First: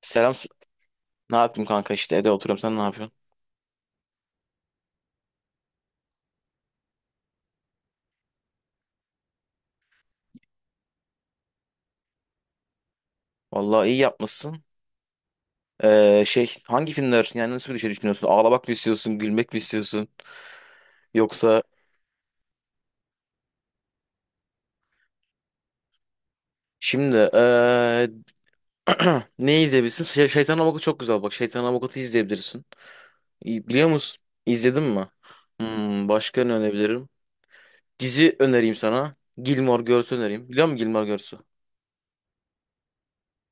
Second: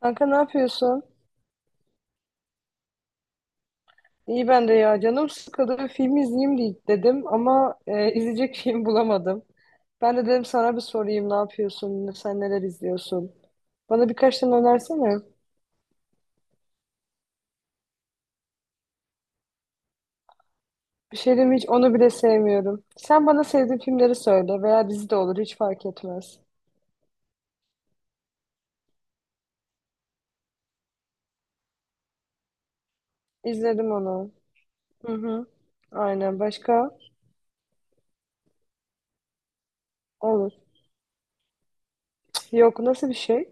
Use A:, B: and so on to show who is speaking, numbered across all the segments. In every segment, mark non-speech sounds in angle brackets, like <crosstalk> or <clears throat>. A: Kanka
B: Selam.
A: ne yapıyorsun?
B: Ne yaptım, kanka, işte evde oturuyorum, sen ne yapıyorsun?
A: İyi ben de ya. Canım sıkıldı. Bir film izleyeyim diye dedim ama izleyecek <laughs> film bulamadım. Ben de dedim sana bir sorayım, ne yapıyorsun? Sen neler izliyorsun?
B: Vallahi iyi
A: Bana birkaç tane
B: yapmışsın.
A: önersene.
B: Şey hangi filmler, yani nasıl bir şey düşünüyorsun? Ağlamak mı istiyorsun? Gülmek mi istiyorsun?
A: Bir şey diyeyim mi,
B: Yoksa
A: hiç onu bile sevmiyorum. Sen bana sevdiğin filmleri söyle, veya dizi de olur, hiç fark etmez.
B: şimdi <clears throat> ne izleyebilirsin? Şey, Şeytan Avukatı çok güzel bak. Şeytan Avukatı izleyebilirsin. İyi, biliyor
A: İzledim
B: musun?
A: onu.
B: İzledin mi?
A: Hı hı. Aynen,
B: Başka ne
A: başka?
B: önebilirim? Dizi önereyim sana. Gilmore Girls önereyim.
A: Olur.
B: Biliyor musun Gilmore Girls?
A: Yok, nasıl bir şey?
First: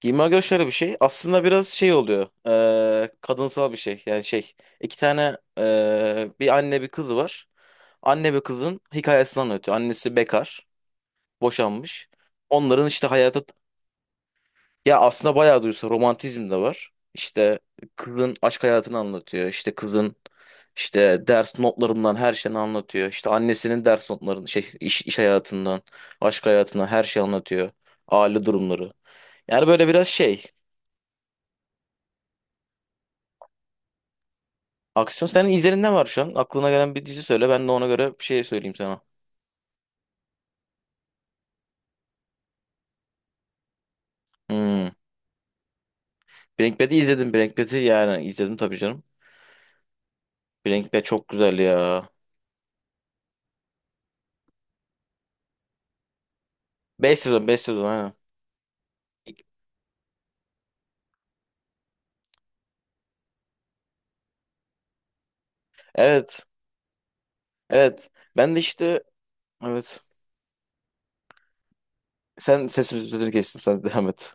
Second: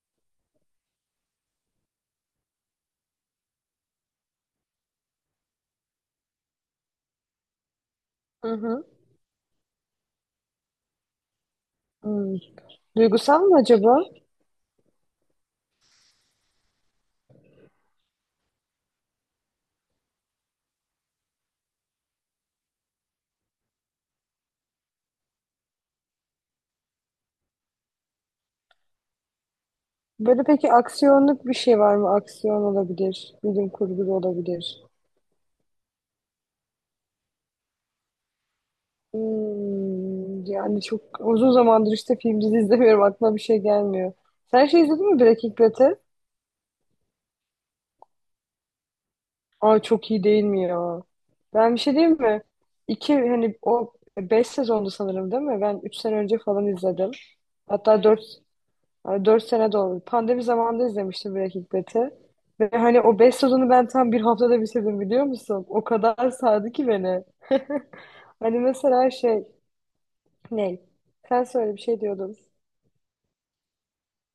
B: Giyime göre şöyle bir şey. Aslında biraz şey oluyor. Kadınsal bir şey. Yani şey. İki tane bir anne bir kızı var. Anne ve
A: Hı
B: kızın
A: hı.
B: hikayesini anlatıyor. Annesi bekar. Boşanmış.
A: Hmm.
B: Onların işte
A: Duygusal
B: hayatı.
A: mı acaba?
B: Ya aslında bayağı duysa romantizm de var. İşte kızın aşk hayatını anlatıyor. İşte kızın işte ders notlarından her şeyini anlatıyor. İşte annesinin ders notlarını şey iş, iş hayatından, aşk hayatından her şeyi anlatıyor. Aile durumları. Yani böyle biraz
A: Böyle
B: şey.
A: peki, aksiyonluk bir şey var mı? Aksiyon olabilir, bilim kurgu da olabilir.
B: Aksiyon senin izlerinden var şu an. Aklına gelen bir dizi söyle. Ben de ona göre bir şey söyleyeyim sana.
A: Hmm, yani çok uzun zamandır işte film dizi izlemiyorum. Aklıma bir şey gelmiyor. Sen şey
B: Hmm.
A: izledin mi, Breaking Bad'i?
B: Breaking Bad'i izledim. Breaking Bad'i yani izledim tabii canım.
A: Aa, çok iyi değil mi
B: Breaking Bad
A: ya?
B: çok güzel
A: Ben bir şey
B: ya.
A: diyeyim mi? İki, hani o 5 sezondu sanırım, değil mi? Ben 3 sene önce falan izledim.
B: 5 sezon, 5 sezon
A: Hatta
B: ha.
A: dört, yani 4 sene de oldu. Pandemi zamanında izlemiştim Breaking Bad'i. Ve hani o 5 sezonu ben tam 1 haftada bitirdim, biliyor musun? O kadar
B: Evet.
A: sardı ki beni. <laughs>
B: Evet. Ben
A: Hani
B: de işte
A: mesela şey,
B: evet.
A: ne? Sen söyle, bir şey diyordun.
B: Sen ses sözünü kestim. Sen devam et.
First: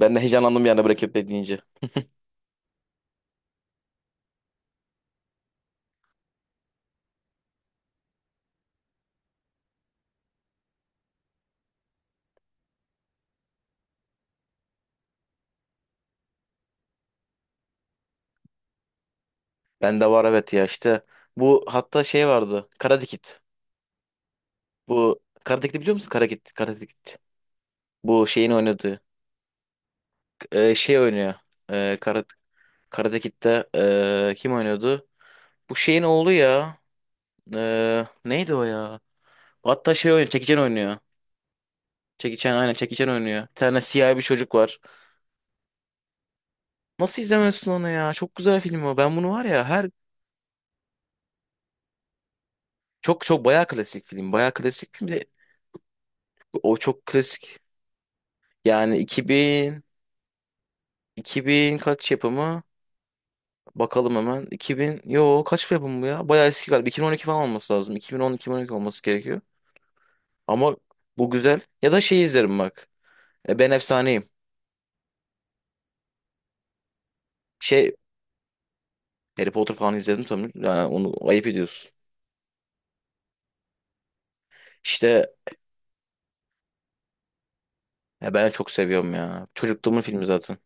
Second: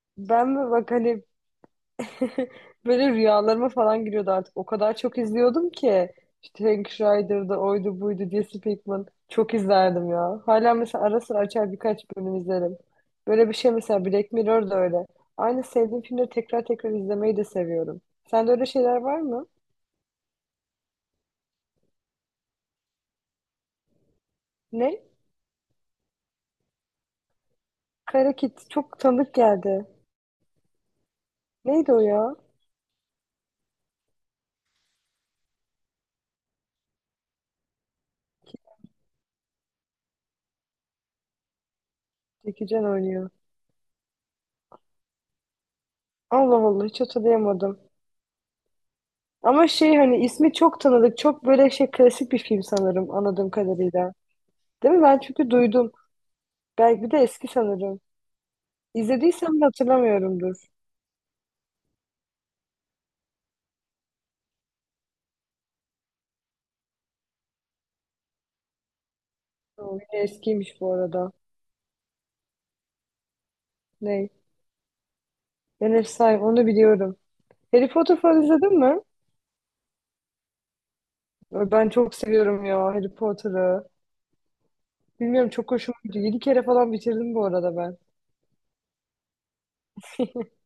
B: Ben de
A: Ben
B: heyecanlandım
A: mi
B: yani
A: bak
B: Breaking
A: hani
B: Bad deyince.
A: <laughs> böyle rüyalarıma falan giriyordu artık. O kadar çok izliyordum ki. İşte Hank Schrader'da oydu buydu diye Pinkman. Çok izlerdim ya. Hala mesela ara sıra açar birkaç bölüm izlerim. Böyle bir şey mesela, Black Mirror da öyle. Aynı sevdiğim filmleri tekrar tekrar izlemeyi de seviyorum. Sende öyle şeyler var mı?
B: Ben de var evet ya işte. Bu hatta şey vardı. Karate Kid.
A: Ne?
B: Bu Karate Kid'i biliyor musun? Karate Kid. Karate Kid. Bu
A: Kara
B: şeyin
A: Kit çok
B: oynadığı.
A: tanıdık geldi.
B: Şey oynuyor.
A: Neydi
B: E,
A: o
B: Karate
A: ya?
B: Karate Kid'de kim oynuyordu? Bu şeyin oğlu ya. Neydi o ya? Hatta şey oynuyor. Jackie Chan oynuyor. Jackie Chan,
A: Jackie
B: aynen,
A: Chan
B: Jackie Chan
A: oynuyor.
B: oynuyor. Bir tane siyah bir çocuk var.
A: Allah Allah, hiç
B: Nasıl izlemezsin
A: hatırlayamadım.
B: onu ya? Çok güzel film o. Ben bunu var ya
A: Ama
B: her
A: şey, hani ismi çok tanıdık. Çok böyle şey klasik bir film sanırım,
B: çok çok
A: anladığım
B: bayağı klasik
A: kadarıyla.
B: film. Bayağı
A: Değil
B: klasik
A: mi?
B: film
A: Ben
B: de
A: çünkü duydum.
B: o çok
A: Belki de eski
B: klasik.
A: sanırım.
B: Yani
A: İzlediysem de hatırlamıyorumdur.
B: iki bin kaç yapımı? Bakalım hemen. İki bin yo Kaç yapımı bu ya? Bayağı eski galiba. 2012 falan olması lazım. 2010-2012 olması gerekiyor.
A: O yine
B: Ama
A: eskiymiş bu
B: bu
A: arada.
B: güzel. Ya da şey izlerim bak. Ben Efsaneyim.
A: Ney? Ben Efsane, onu biliyorum. Harry
B: Şey,
A: Potter falan izledin mi?
B: Harry Potter falan izledim tabii. Yani onu ayıp
A: Ay, ben
B: ediyorsun.
A: çok seviyorum ya Harry Potter'ı.
B: İşte
A: Bilmiyorum, çok hoşuma gidiyor. 7 kere falan bitirdim bu arada ben.
B: ya ben çok seviyorum ya. Çocukluğumun filmi
A: <laughs>
B: zaten.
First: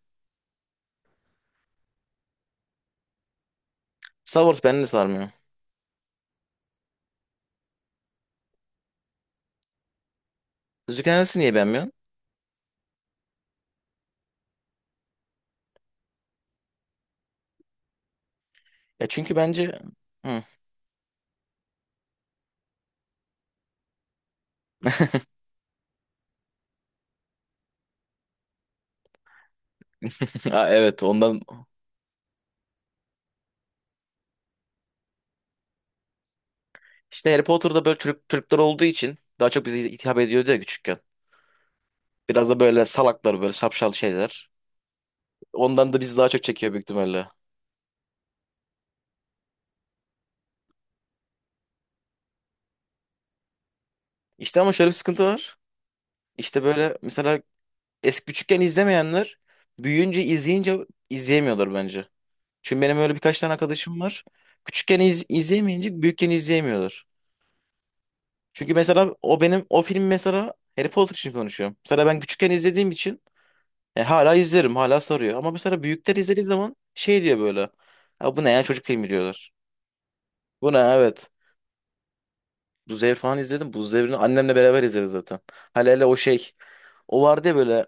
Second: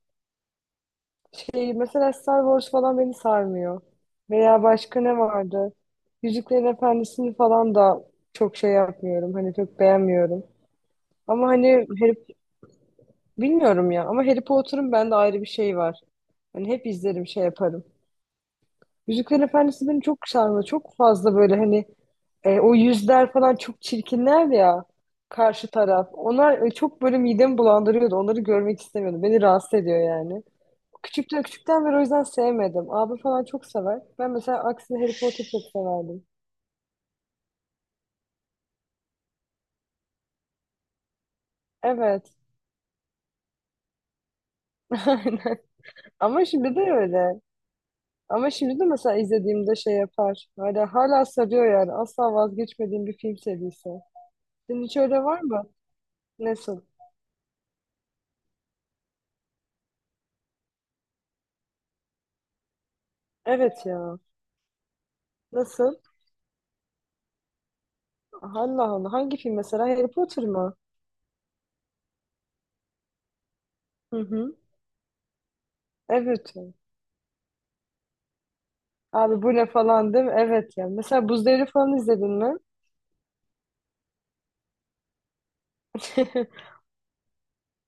A: Şey, mesela Star Wars falan beni sarmıyor.
B: Star Wars
A: Veya
B: beni de
A: başka ne
B: sarmıyor.
A: vardı? Yüzüklerin Efendisi'ni falan da çok şey yapmıyorum. Hani çok beğenmiyorum.
B: Yüzüklerin Efendisi
A: Ama
B: niye
A: hani
B: beğenmiyorsun?
A: Harry, bilmiyorum ya. Ama Harry Potter'ın bende ayrı bir şey var. Hani hep izlerim, şey yaparım.
B: Ya çünkü
A: Yüzüklerin
B: bence.
A: Efendisi beni çok
B: Hı.
A: sarmıyor. Çok fazla böyle hani o yüzler falan çok çirkinler ya, karşı taraf. Onlar çok böyle midemi bulandırıyordu. Onları görmek istemiyordum. Beni rahatsız ediyor yani.
B: <laughs> Ha, evet ondan.
A: Küçükten beri o yüzden sevmedim. Abi falan çok sever. Ben mesela aksine Harry Potter çok severdim.
B: İşte Harry Potter'da böyle Türkler olduğu için daha çok bize hitap ediyordu ya küçükken.
A: Evet.
B: Biraz da böyle salaklar, böyle şapşal şeyler.
A: <laughs> Aynen.
B: Ondan da bizi daha çok
A: Ama
B: çekiyor
A: şimdi de
B: büyük ihtimalle.
A: öyle. Ama şimdi de mesela izlediğimde şey yapar. Hala sarıyor yani. Asla vazgeçmediğim bir film serisi.
B: İşte ama
A: Senin
B: şöyle bir
A: hiç öyle
B: sıkıntı
A: var
B: var.
A: mı?
B: İşte
A: Nasıl?
B: böyle mesela eski küçükken izlemeyenler büyüyünce izleyince izleyemiyorlar bence. Çünkü benim öyle birkaç tane
A: Evet
B: arkadaşım
A: ya.
B: var. Küçükken
A: Nasıl?
B: izleyemeyince büyükken izleyemiyorlar. Çünkü
A: Allah Allah.
B: mesela
A: Hangi
B: o
A: film
B: benim o
A: mesela?
B: film
A: Harry Potter
B: mesela
A: mı?
B: Harry Potter için konuşuyorum. Mesela ben küçükken izlediğim için
A: Hı
B: hala
A: hı.
B: izlerim, hala sarıyor. Ama mesela büyükler izlediği
A: Evet.
B: zaman şey diyor böyle. Ya bu ne ya, çocuk filmi
A: Abi
B: diyorlar.
A: bu ne falan, değil mi?
B: Bu ne,
A: Evet ya.
B: evet.
A: Mesela Buz Devri falan izledin mi?
B: Bu Devri falan izledim. Bu Devri'ni annemle beraber izleriz zaten. Hele hele o şey.
A: <laughs>
B: O vardı ya böyle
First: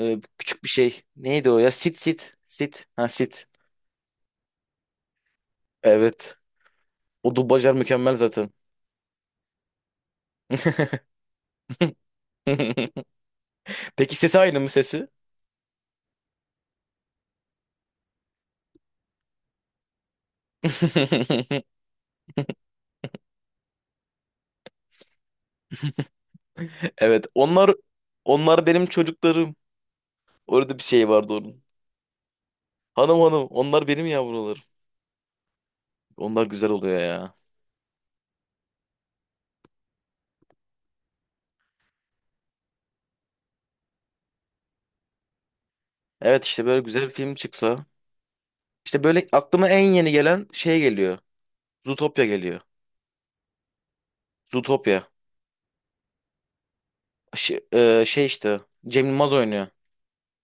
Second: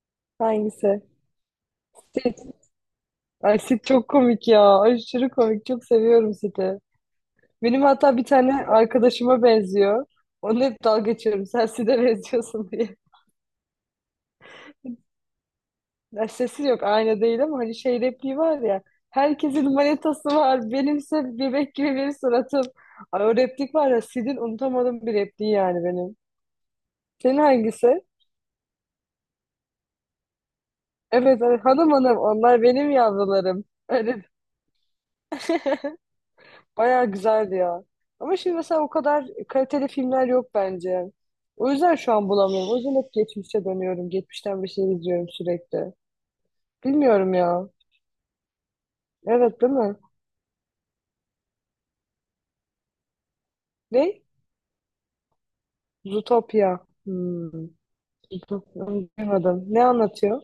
B: küçük bir şey.
A: Hangisi?
B: Neydi o ya? Sit. Ha, sit.
A: Ay, Sid çok komik ya. Aşırı komik. Çok seviyorum
B: Evet.
A: Sid'i.
B: O dublajlar
A: Benim
B: mükemmel
A: hatta bir
B: zaten.
A: tane arkadaşıma benziyor. Onunla hep dalga geçiyorum, sen Sid'e benziyorsun diye.
B: <laughs> Peki sesi aynı mı, sesi?
A: Ya sesi yok, aynı değil, ama hani şey repliği var ya. Herkesin manetası var. Benimse
B: <laughs>
A: bebek gibi bir suratım. Ay, o replik var ya Sid'in, unutamadığım bir repliği yani benim.
B: Evet,
A: Senin
B: onlar
A: hangisi?
B: onlar benim çocuklarım. Orada bir şey vardı
A: Evet, evet,
B: onun.
A: hanım hanım onlar benim
B: Hanım hanım,
A: yavrularım.
B: onlar benim
A: <laughs>
B: yavrularım. Onlar güzel oluyor
A: Bayağı
B: ya.
A: güzeldi ya. Ama şimdi mesela o kadar kaliteli filmler yok bence. O yüzden şu an bulamıyorum. O yüzden hep geçmişe dönüyorum. Geçmişten bir şey izliyorum sürekli.
B: Evet, işte böyle güzel bir film
A: Bilmiyorum ya.
B: çıksa. İşte böyle
A: Evet,
B: aklıma
A: değil
B: en
A: mi?
B: yeni gelen şey geliyor. Zootopia geliyor.
A: Ne?
B: Zootopia.
A: Zootopia.
B: Şey,
A: Hmm.
B: şey işte
A: Zootopia.
B: Cem
A: Onu
B: Yılmaz
A: duymadım.
B: oynuyor.
A: Ne anlatıyor?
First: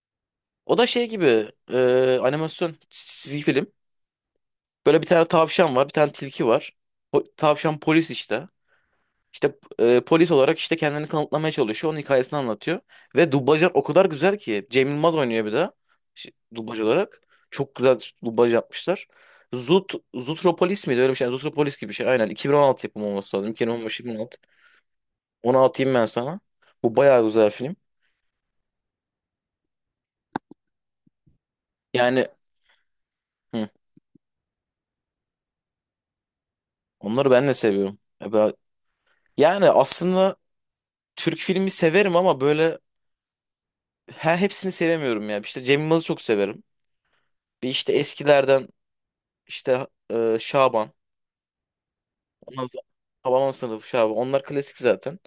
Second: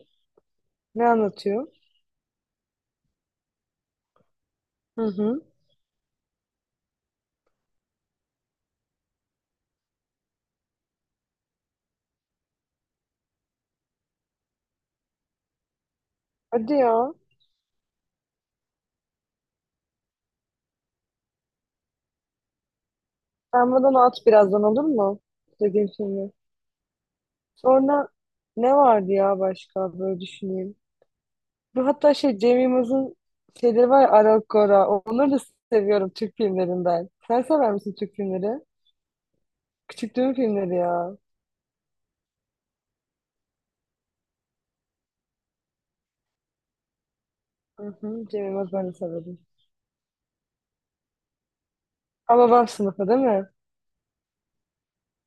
B: O da
A: Ne
B: şey gibi,
A: anlatıyor?
B: animasyon çizgi film. Böyle
A: Hı
B: bir tane
A: hı.
B: tavşan var, bir tane tilki var. Tavşan polis işte. İşte polis olarak işte kendini kanıtlamaya çalışıyor. Onun hikayesini anlatıyor. Ve dublajlar o kadar güzel ki. Cem Yılmaz oynuyor bir de.
A: Hadi
B: Dublaj
A: ya.
B: olarak. Çok güzel dublaj yapmışlar. Zutropolis miydi? Öyle bir şey. Yani Zutropolis gibi bir şey. Aynen. 2016 yapımı olması lazım.
A: Sen bana at
B: 2015-2016.
A: birazdan, olur mu?
B: Onu
A: Dediğim
B: atayım ben
A: filmi.
B: sana. Bu bayağı güzel film.
A: Sonra ne vardı ya başka, böyle düşüneyim. Bu hatta
B: Yani
A: şey Cem Yılmaz'ın
B: hı,
A: şeyleri var ya, Aral Gora. Onları da seviyorum Türk filmlerinden.
B: onları
A: Sen
B: ben de
A: sever misin
B: seviyorum.
A: Türk filmleri?
B: Yani
A: Küçüklüğün
B: aslında
A: filmleri ya.
B: Türk filmi severim ama böyle he, hepsini sevemiyorum ya. İşte Cem Yılmaz'ı çok severim. Bir
A: Hı
B: işte
A: hı, Cem
B: eskilerden
A: Yılmaz ben de severim.
B: işte Şaban.
A: Ama
B: Ondan
A: babam
B: sonra
A: sınıfı, değil mi?
B: Hababam Sınıfı, Şaban, onlar klasik zaten.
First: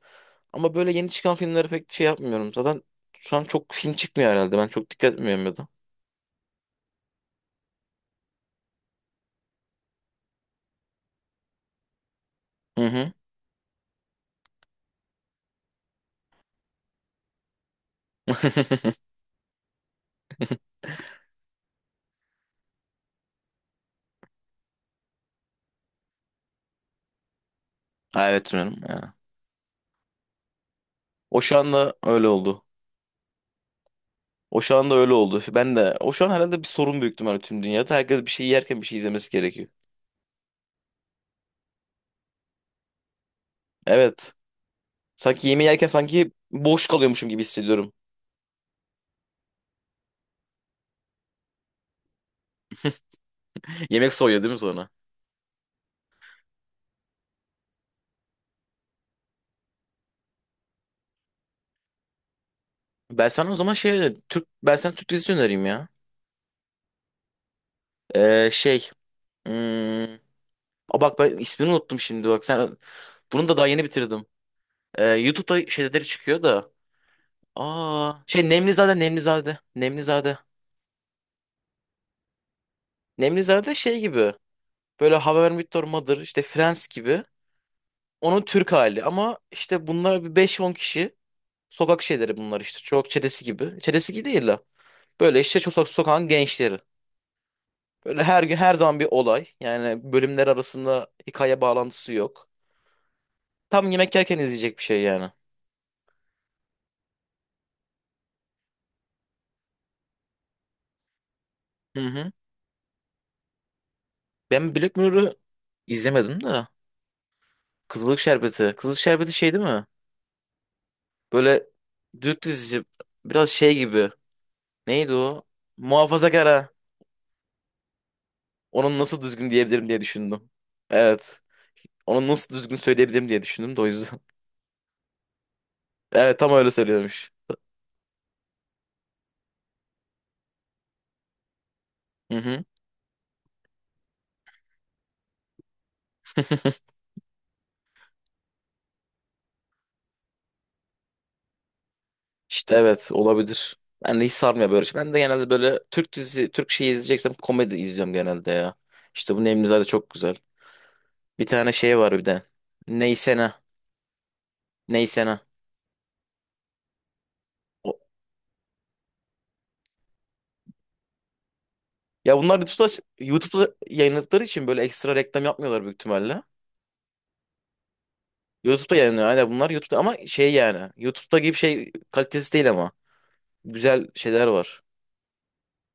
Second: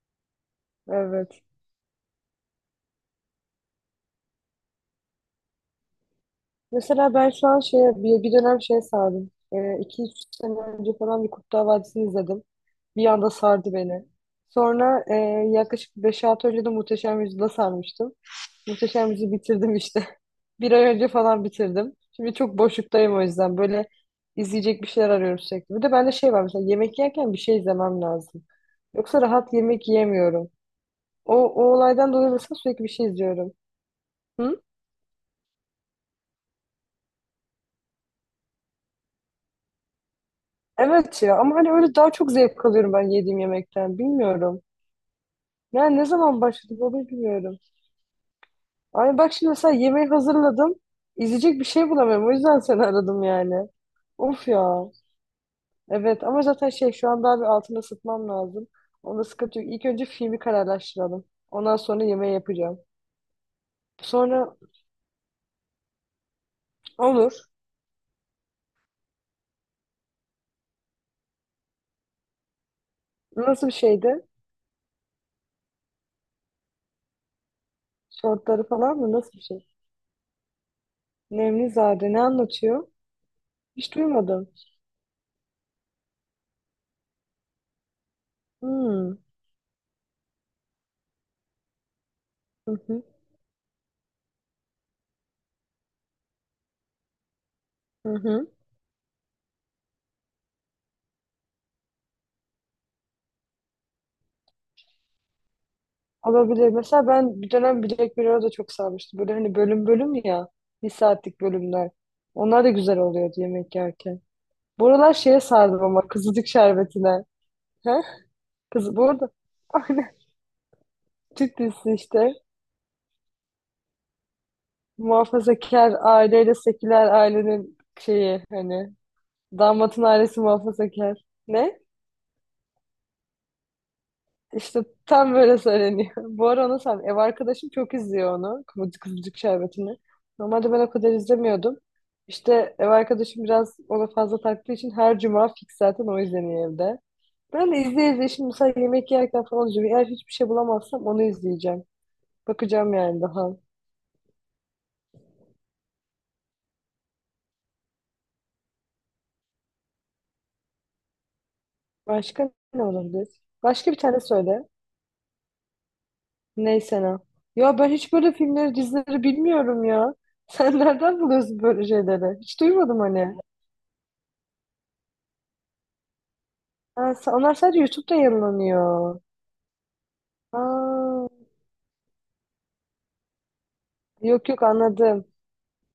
B: Ama böyle yeni çıkan
A: Evet.
B: filmlere pek şey yapmıyorum. Zaten şu an çok film çıkmıyor herhalde. Ben çok dikkat etmiyorum ya da.
A: Mesela ben şu an şeye, bir dönem şeye sardım. 2-3 sene önce falan bir Kurtlar Vadisi'ni izledim.
B: Hı
A: Bir
B: hı.
A: anda sardı beni. Sonra yaklaşık beş 6 önce de Muhteşem Yüzyıl'a sarmıştım.
B: <laughs>
A: Muhteşem Yüzyıl'ı bitirdim işte. Bir ay önce falan bitirdim. Şimdi çok boşluktayım o yüzden. Böyle izleyecek bir şeyler arıyorum sürekli. Bir de bende şey var, mesela yemek yerken bir şey izlemem
B: Ha,
A: lazım.
B: evet canım ya.
A: Yoksa rahat yemek yiyemiyorum. O,
B: O şu
A: o
B: anda
A: olaydan
B: öyle
A: dolayı mesela
B: oldu.
A: sürekli bir şey izliyorum.
B: O
A: Hı?
B: şu anda öyle oldu. Ben de o şu an herhalde bir sorun büyük ihtimalle tüm dünyada. Herkes bir şey yerken bir şey izlemesi gerekiyor.
A: Evet ya, ama hani öyle daha çok zevk alıyorum ben yediğim yemekten.
B: Evet.
A: Bilmiyorum.
B: Sanki yemeği yerken
A: Yani ne
B: sanki
A: zaman başladı
B: boş
A: onu
B: kalıyormuşum gibi
A: bilmiyorum.
B: hissediyorum.
A: Ay bak şimdi mesela yemeği hazırladım. İzleyecek bir şey bulamıyorum. O yüzden seni aradım yani.
B: <laughs> Yemek soğuyor
A: Of
B: değil mi sonra?
A: ya. Evet, ama zaten şey şu an daha bir altını ısıtmam lazım. Onda sıkıntı yok. İlk önce filmi kararlaştıralım. Ondan sonra yemeği yapacağım.
B: Ben sana o zaman şey Türk
A: Sonra,
B: ben sana Türk dizisi önereyim ya.
A: olur.
B: Şey, hmm, Aa, bak, ben ismini unuttum şimdi, bak sen. Bunu da
A: Nasıl
B: daha
A: bir
B: yeni
A: şeydi?
B: bitirdim. YouTube'da şeyleri çıkıyor da. Aa, şey,
A: Şortları falan
B: Nemlizade,
A: mı? Nasıl bir
B: Nemlizade,
A: şey?
B: Nemlizade.
A: Nemlizade ne anlatıyor?
B: Nemlizade
A: Hiç
B: şey gibi.
A: duymadım.
B: Böyle How I Met Your Mother, işte Friends gibi. Onun Türk hali
A: Hmm.
B: ama işte bunlar bir beş on kişi. Sokak şeyleri bunlar
A: Hı
B: işte.
A: hı.
B: Çok çetesi gibi. Çetesi gibi değil de. Böyle işte çok sokağın gençleri.
A: Hı
B: Böyle her
A: hı.
B: gün her zaman bir olay. Yani bölümler arasında hikaye bağlantısı yok. Tam yemek yerken izleyecek bir şey yani.
A: Olabilir. Mesela ben bir dönem Black Mirror'a da çok sarmıştım. Böyle hani bölüm bölüm ya. Bir saatlik bölümler.
B: Hı hı.
A: Onlar da güzel oluyordu yemek yerken.
B: Ben Black
A: Buralar
B: Mirror'ı
A: şeye sardım ama,
B: izlemedim
A: kızılcık
B: de.
A: şerbetine. He?
B: Kızılık şerbeti.
A: Kız,
B: Kızılık
A: bu arada
B: şerbeti şey değil mi?
A: <laughs> Türk
B: Böyle
A: işte
B: Türk dizisi, biraz şey gibi. Neydi o?
A: muhafazakar aileyle
B: Muhafazakar.
A: seküler ailenin şeyi hani,
B: Onun nasıl düzgün diyebilirim diye
A: damatın ailesi
B: düşündüm.
A: muhafazakar.
B: Evet.
A: Ne?
B: Onu nasıl düzgün söyleyebilirim diye düşündüm de o yüzden. <laughs>
A: İşte tam böyle söyleniyor.
B: Evet,
A: <laughs> Bu
B: tam
A: ara
B: öyle
A: onu sen, ev
B: söylüyormuş.
A: arkadaşım çok izliyor onu. Kıvırcık Kıvırcık Şerbeti'ni. Normalde ben o kadar izlemiyordum.
B: Hı hı.
A: İşte ev arkadaşım biraz ona fazla taktığı için her cuma fix zaten o izleniyor
B: <laughs>
A: evde. Ben de izleye izleye şimdi mesela yemek yerken falan izliyorum. Eğer hiçbir şey bulamazsam onu izleyeceğim.
B: İşte
A: Bakacağım
B: evet,
A: yani daha.
B: olabilir. Ben de hiç sarmıyor böyle. Şey. Ben de genelde böyle Türk dizisi, Türk şeyi izleyeceksem komedi izliyorum genelde ya. İşte bu Nemlizade çok güzel. Bir tane şey var bir de.
A: Başka ne olabilir?
B: Neysene.
A: Başka bir tane söyle.
B: Neysene.
A: Neyse ne. Ya ben hiç böyle filmleri, dizileri bilmiyorum ya. Sen <laughs> nereden buluyorsun böyle
B: Ya
A: şeyleri?
B: bunlar
A: Hiç
B: YouTube'da,
A: duymadım hani.
B: Yayınladıkları için böyle ekstra reklam yapmıyorlar büyük ihtimalle.
A: Ha, onlar sadece YouTube'da
B: YouTube'da
A: yayınlanıyor.
B: yayınlıyor. Aynen bunlar YouTube'da ama şey yani.
A: Aa,
B: YouTube'da gibi şey kalitesi değil ama. Güzel şeyler
A: yok yok,
B: var.
A: anladım.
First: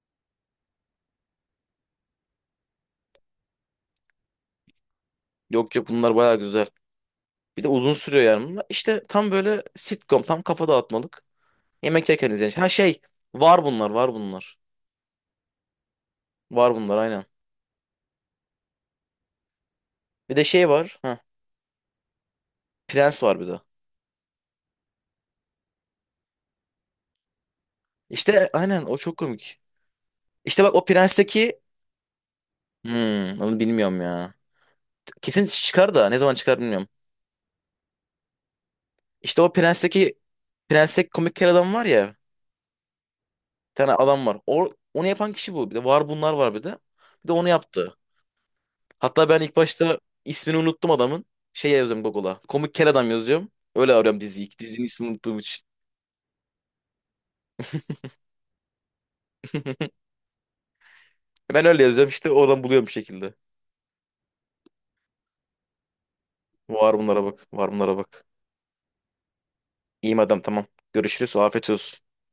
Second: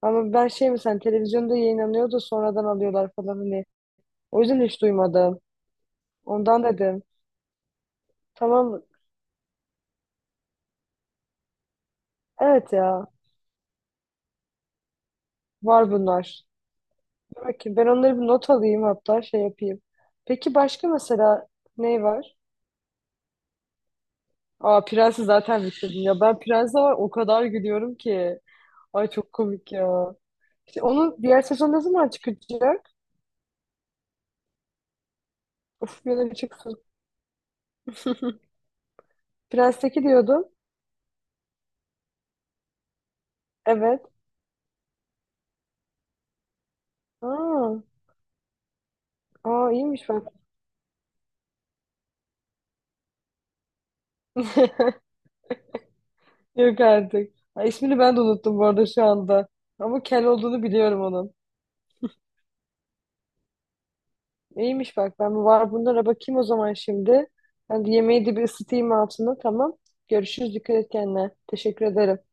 A: Ama ben şey mi, sen televizyonda yayınlanıyor da sonradan alıyorlar falan hani. O yüzden hiç duymadım.
B: Yok yok, bunlar bayağı
A: Ondan
B: güzel.
A: dedim.
B: Bir de uzun sürüyor yani bunlar.
A: Tamam.
B: İşte tam böyle sitcom, tam kafa dağıtmalık. Yemek yerken izlenecek. Ha
A: Evet
B: şey,
A: ya.
B: var bunlar.
A: Var bunlar.
B: Var bunlar aynen.
A: Dur bakayım. Ben onları bir not alayım, hatta şey yapayım.
B: Bir de
A: Peki
B: şey
A: başka
B: var. Ha,
A: mesela ne var?
B: Prens var bir de.
A: Aa, Prens'i zaten bitirdim ya. Ben Prens'e var, o kadar gülüyorum ki.
B: İşte aynen, o
A: Ay
B: çok
A: çok
B: komik.
A: komik ya.
B: İşte bak,
A: İşte
B: o
A: onun diğer
B: Prens'teki.
A: sezon ne zaman çıkacak?
B: Hmm, Onu bilmiyorum ya. Kesin çıkar
A: Of
B: da
A: ya, da
B: ne
A: bir an
B: zaman
A: önce
B: çıkar
A: çıksın.
B: bilmiyorum. İşte o
A: Prens'teki
B: Prens'teki
A: diyordum.
B: Prens'teki komik kel adam var ya. Bir tane
A: Evet.
B: adam var. O, onu yapan kişi bu. Bir de var bunlar var bir de. Bir de onu
A: Aa,
B: yaptı. Hatta ben ilk
A: aa
B: başta
A: iyiymiş bak.
B: ismini unuttum adamın. Şey yazıyorum Google'a. Komik kel adam yazıyorum. Öyle arıyorum diziyi. Dizinin ismini
A: <laughs>
B: unuttuğum için.
A: Yok artık. Ha, ismini ben de unuttum bu arada şu anda.
B: <laughs>
A: Ama kel olduğunu biliyorum onun.
B: Ben öyle yazıyorum işte, oradan buluyorum bir şekilde.
A: İyiymiş bak, ben var bunlara bakayım o zaman
B: Var bunlara
A: şimdi.
B: bak. Var
A: Ben de
B: bunlara bak.
A: yemeği de bir ısıtayım altına, tamam.
B: İyiyim adam,
A: Görüşürüz,
B: tamam.
A: dikkat et kendine.
B: Görüşürüz. Afiyet
A: Teşekkür
B: olsun.
A: ederim.